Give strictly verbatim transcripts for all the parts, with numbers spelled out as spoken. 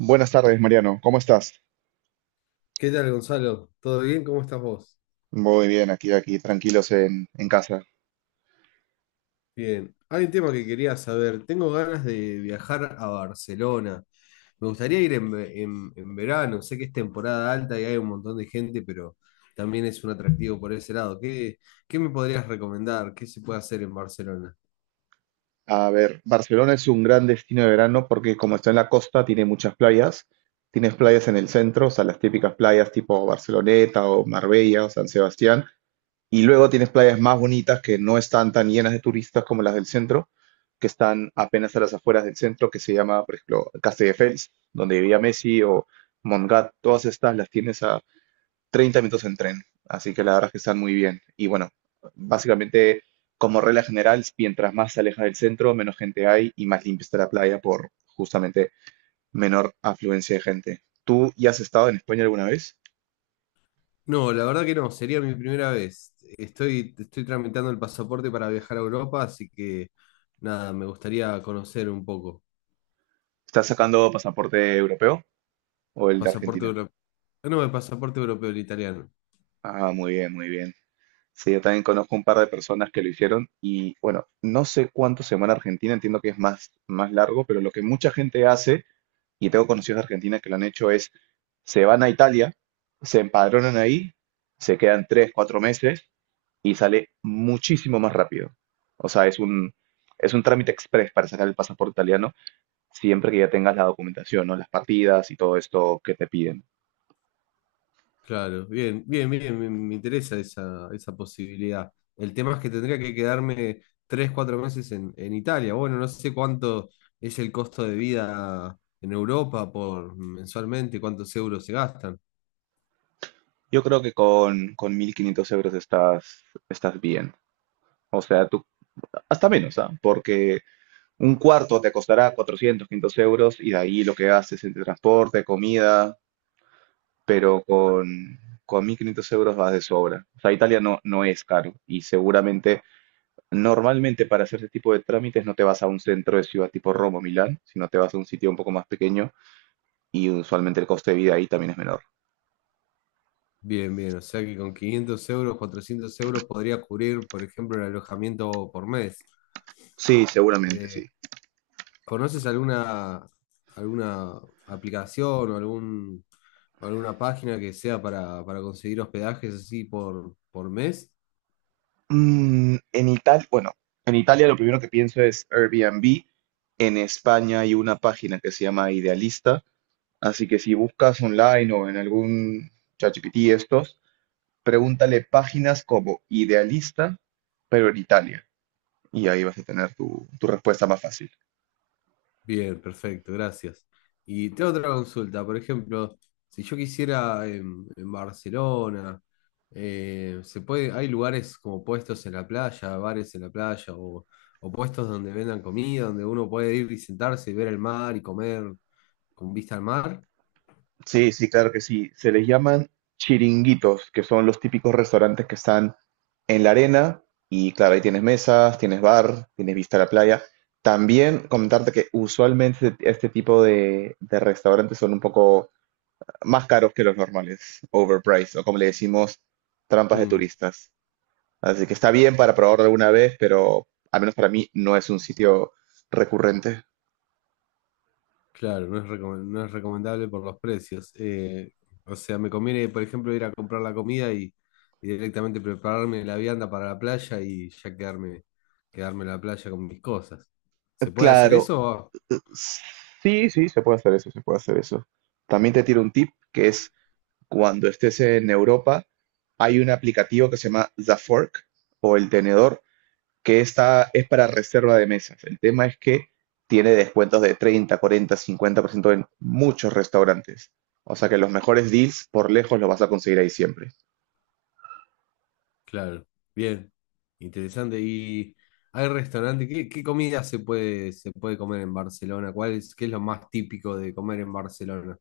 Buenas tardes, Mariano. ¿Cómo estás? ¿Qué tal, Gonzalo? ¿Todo bien? ¿Cómo estás vos? Muy bien, aquí, aquí, tranquilos en, en casa. Bien. Hay un tema que quería saber. Tengo ganas de viajar a Barcelona. Me gustaría ir en, ve- en- en verano. Sé que es temporada alta y hay un montón de gente, pero también es un atractivo por ese lado. ¿Qué, qué me podrías recomendar? ¿Qué se puede hacer en Barcelona? A ver, Barcelona es un gran destino de verano porque como está en la costa, tiene muchas playas. Tienes playas en el centro, o sea, las típicas playas tipo Barceloneta o Marbella o San Sebastián. Y luego tienes playas más bonitas que no están tan llenas de turistas como las del centro, que están apenas a las afueras del centro, que se llama, por ejemplo, Castelldefels, donde vivía Messi o Montgat. Todas estas las tienes Treinta minutos en tren, así que la verdad es que están muy bien. Y bueno, básicamente, como regla general, mientras más se aleja del centro, menos gente hay y más limpia está la playa por justamente menor afluencia de gente. ¿Tú ya has estado en España alguna vez? No, la verdad que no. Sería mi primera vez. Estoy, estoy tramitando el pasaporte para viajar a Europa, así que nada, me gustaría conocer un poco. ¿Estás sacando pasaporte europeo o el de Pasaporte Argentina? europeo. No, el pasaporte europeo, el italiano. Ah, muy bien, muy bien. Sí, yo también conozco un par de personas que lo hicieron y bueno, no sé cuánto se va en Argentina, entiendo que es más, más largo, pero lo que mucha gente hace y tengo conocidos de Argentina que lo han hecho es, se van a Italia, se empadronan ahí, se quedan tres, cuatro meses y sale muchísimo más rápido. O sea, es un, es un trámite express para sacar el pasaporte italiano, siempre que ya tengas la documentación, ¿no? Las partidas y todo esto que te piden. Claro, bien, bien, bien, me, me interesa esa, esa posibilidad. El tema es que tendría que quedarme tres, cuatro meses en, en Italia. Bueno, no sé cuánto es el costo de vida en Europa por mensualmente, cuántos euros se gastan. Yo creo que con, con mil quinientos euros estás, estás bien. O sea, tú, hasta menos, ¿ah? Porque un cuarto te costará cuatrocientos quinientos euros y de ahí lo que haces entre transporte, comida, pero con, con mil quinientos euros vas de sobra. O sea, Italia no, no es caro y seguramente, normalmente para hacer ese tipo de trámites no te vas a un centro de ciudad tipo Roma o Milán, sino te vas a un sitio un poco más pequeño y usualmente el coste de vida ahí también es menor. Bien, bien, o sea que con quinientos euros, cuatrocientos euros podría cubrir, por ejemplo, el alojamiento por mes. Sí, seguramente Eh, sí. ¿conoces alguna, alguna aplicación o algún, o alguna página que sea para, para conseguir hospedajes así por, por mes? Mm, en Italia, bueno, en Italia lo primero que pienso es Airbnb. En España hay una página que se llama Idealista, así que si buscas online o en algún ChatGPT estos, pregúntale páginas como Idealista, Prioritaria. Y ahí vas a tener tu, tu respuesta más fácil. Bien, perfecto, gracias. Y tengo otra consulta, por ejemplo, si yo quisiera en, en Barcelona, eh, se puede, hay lugares como puestos en la playa, bares en la playa, o, o puestos donde vendan comida, donde uno puede ir y sentarse y ver el mar y comer con vista al mar. Sí, sí, claro que sí. Se les llaman chiringuitos, que son los típicos restaurantes que están en la arena. Y claro, ahí tienes mesas, tienes bar, tienes vista a la playa. También comentarte que usualmente este tipo de, de restaurantes son un poco más caros que los normales, overpriced, o como le decimos, trampas de Mm. turistas. Así que está bien para probar alguna vez, pero al menos para mí no es un sitio recurrente. Claro, no es, recome- no es recomendable por los precios. Eh, o sea, me conviene, por ejemplo, ir a comprar la comida y, y directamente prepararme la vianda para la playa y ya quedarme, quedarme en la playa con mis cosas. ¿Se puede hacer Claro, eso? eh, sí, sí, se puede hacer eso, se puede hacer eso. También te tiro un tip que es cuando estés en Europa, hay un aplicativo que se llama The Fork o el tenedor, que está, es para reserva de mesas. El tema es que tiene descuentos de treinta, cuarenta, cincuenta por ciento en muchos restaurantes. O sea que los mejores deals por lejos los vas a conseguir ahí siempre. Claro, bien, interesante. ¿Y hay restaurante? ¿Qué, qué comida se puede, se puede comer en Barcelona? ¿Cuál es, qué es lo más típico de comer en Barcelona?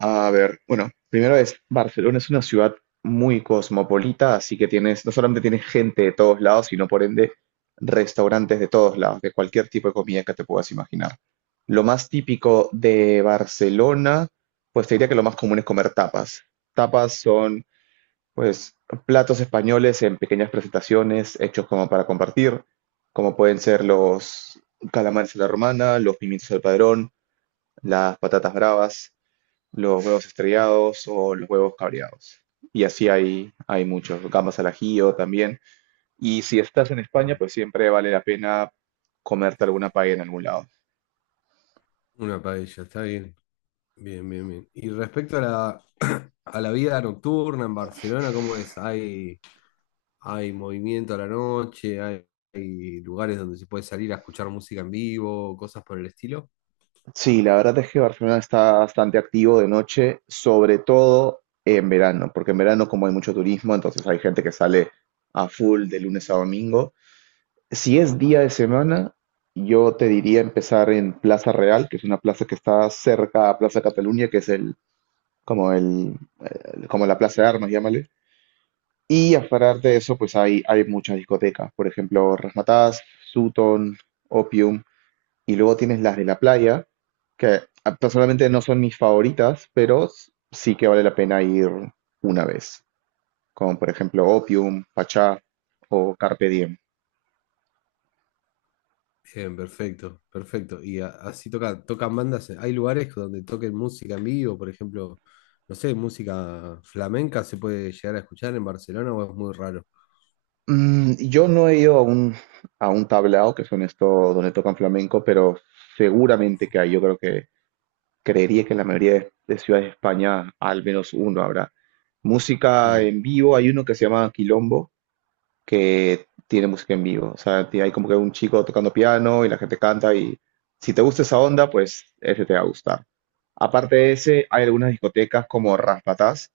A ver, bueno, primero es Barcelona es una ciudad muy cosmopolita, así que tienes, no solamente tienes gente de todos lados, sino por ende restaurantes de todos lados, de cualquier tipo de comida que te puedas imaginar. Lo más típico de Barcelona, pues te diría que lo más común es comer tapas. Tapas son, pues, platos españoles en pequeñas presentaciones hechos como para compartir, como pueden ser los calamares a la romana, los pimientos al padrón, las patatas bravas, los huevos estrellados o los huevos cabreados. Y así hay, hay muchos, gambas al ajillo también. Y si estás en España, pues siempre vale la pena comerte alguna paella en algún lado. Una paella, está bien. Bien, bien, bien. Y respecto a la, a la vida nocturna en Barcelona, ¿cómo es? ¿Hay, hay movimiento a la noche? ¿Hay, hay lugares donde se puede salir a escuchar música en vivo? ¿Cosas por el estilo? Sí, la verdad es que Barcelona está bastante activo de noche, sobre todo en verano, porque en verano como hay mucho turismo, entonces hay gente que sale a full de lunes a domingo. Si es día de semana, yo te diría empezar en Plaza Real, que es una plaza que está cerca a Plaza Cataluña, que es el como el, el- como la Plaza de Armas, llámale. Y aparte de eso, pues hay, hay muchas discotecas, por ejemplo, Razzmatazz, Sutton, Opium, y luego tienes las de la playa, que ah, personalmente no son mis favoritas, pero s- sí que vale la pena ir una vez, como por ejemplo Opium, Pachá o Carpe Diem. Bien, perfecto, perfecto. Y a- así toca, tocan bandas. ¿Hay lugares donde toquen música en vivo? Por ejemplo, no sé, música flamenca se puede llegar a escuchar en Barcelona o es muy raro. Mm, yo no he ido a un, a un tablao, que son estos donde tocan flamenco, pero seguramente que hay. Yo creo que Creería que en la mayoría de, de ciudades de España al menos uno habrá. Música Mm. en vivo, hay uno que se llama Quilombo, que tiene música en vivo. O sea, ti- hay como que un chico tocando piano y la gente canta y si te gusta esa onda, pues ese te va a gustar. Aparte de ese, hay algunas discotecas como Raspatás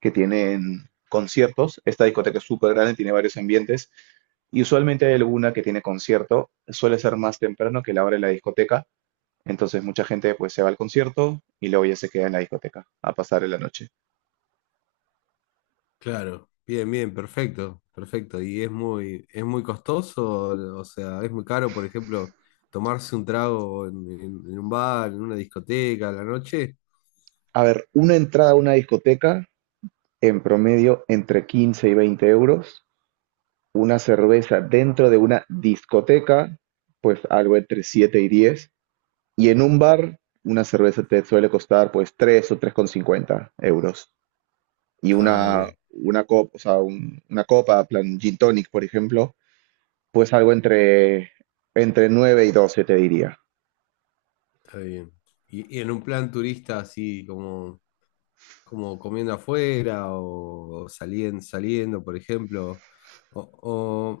que tienen conciertos. Esta discoteca es súper grande, tiene varios ambientes y usualmente hay alguna que tiene concierto. Suele ser más temprano que la hora de la discoteca, entonces mucha gente pues se va al concierto y luego ya se queda en la discoteca a pasar la noche. Claro, bien, bien, perfecto, perfecto. Y es muy, es muy costoso, o sea, es muy caro, por ejemplo, tomarse un trago en, en- en un bar, en una discoteca a la noche. A ver, una entrada a una discoteca en promedio entre quince y veinte euros. Una cerveza dentro de una discoteca, pues algo entre siete y diez. Y en un bar, una cerveza te suele costar pues tres o tres con cincuenta euros. Y Ah, una, bien, una copa, o sea, un- una copa, plan gin tonic, por ejemplo, pues algo entre, entre nueve y doce, te diría. está bien. Y, y en un plan turista así como como comiendo afuera o, saliendo, saliendo, por ejemplo. O,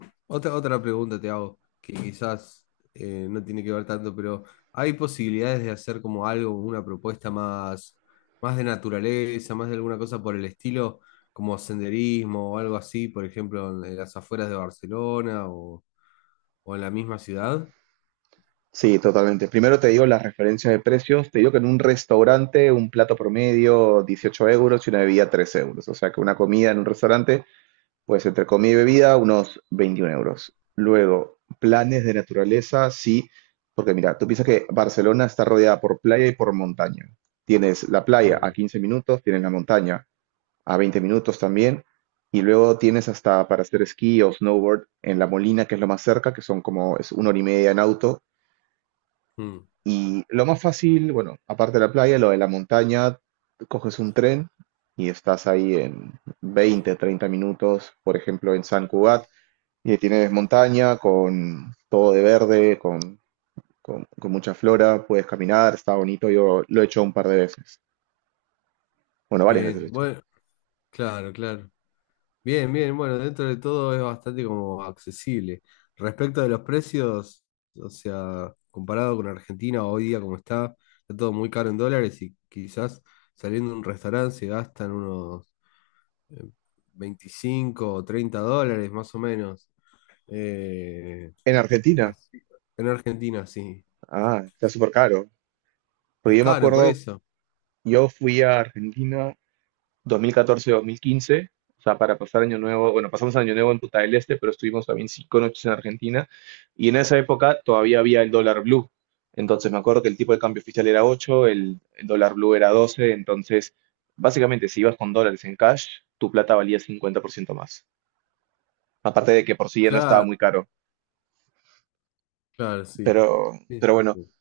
o- otra, otra pregunta te hago, que quizás eh, no tiene que ver tanto, pero ¿hay posibilidades de hacer como algo, una propuesta más, más de naturaleza, más de alguna cosa por el estilo, como senderismo o algo así, por ejemplo, en, en las afueras de Barcelona o, o en la misma ciudad? Sí, totalmente. Primero te digo las referencias de precios. Te digo que en un restaurante un plato promedio dieciocho euros y una bebida tres euros. O sea que una comida en un restaurante, pues entre comida y bebida, unos veintiún euros. Luego, planes de naturaleza, sí, porque mira, tú piensas que Barcelona está rodeada por playa y por montaña. Tienes la playa a Mm, quince minutos, tienes la montaña a veinte minutos también, y luego tienes hasta para hacer esquí o snowboard en La Molina, que es lo más cerca, que son como es una hora y media en auto, mm, y lo más fácil, bueno, aparte de la playa, lo de la montaña, coges un tren y estás ahí en veinte treinta minutos, por ejemplo, en San Cugat, y ahí tienes montaña con todo de verde, con, con- con mucha flora, puedes caminar, está bonito, yo lo he hecho un par de veces, bueno, varias veces lo he bien, hecho. bueno, claro, claro. Bien, bien, bueno, dentro de todo es bastante como accesible. Respecto de los precios, o sea, comparado con Argentina hoy día como está, está todo muy caro en dólares y quizás saliendo de un restaurante se gastan unos eh, veinticinco o treinta dólares más o menos. Eh, En Argentina, así, en Argentina, sí. ah, está súper caro, pues Es yo me caro por acuerdo, eso. yo fui a Argentina dos mil catorce-dos mil quince, o sea, para pasar Año Nuevo, bueno, pasamos Año Nuevo en Punta del Este, pero estuvimos también cinco noches en Argentina, y en esa época todavía había el dólar blue, entonces me acuerdo que el tipo de cambio oficial era ocho, el, el dólar blue era doce, entonces básicamente si ibas con dólares en cash, tu plata valía cincuenta por ciento más, aparte de que por sí ya no estaba Claro, muy caro, claro, sí. pero, Sí, pero sí, bueno, sí.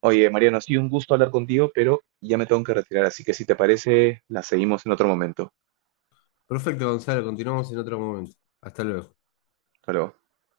oye, Mariano, ha sido un gusto hablar contigo, pero ya me tengo que retirar, así que si te parece, la seguimos en otro momento. Perfecto, Gonzalo, continuamos en otro momento. Hasta luego. Hasta luego.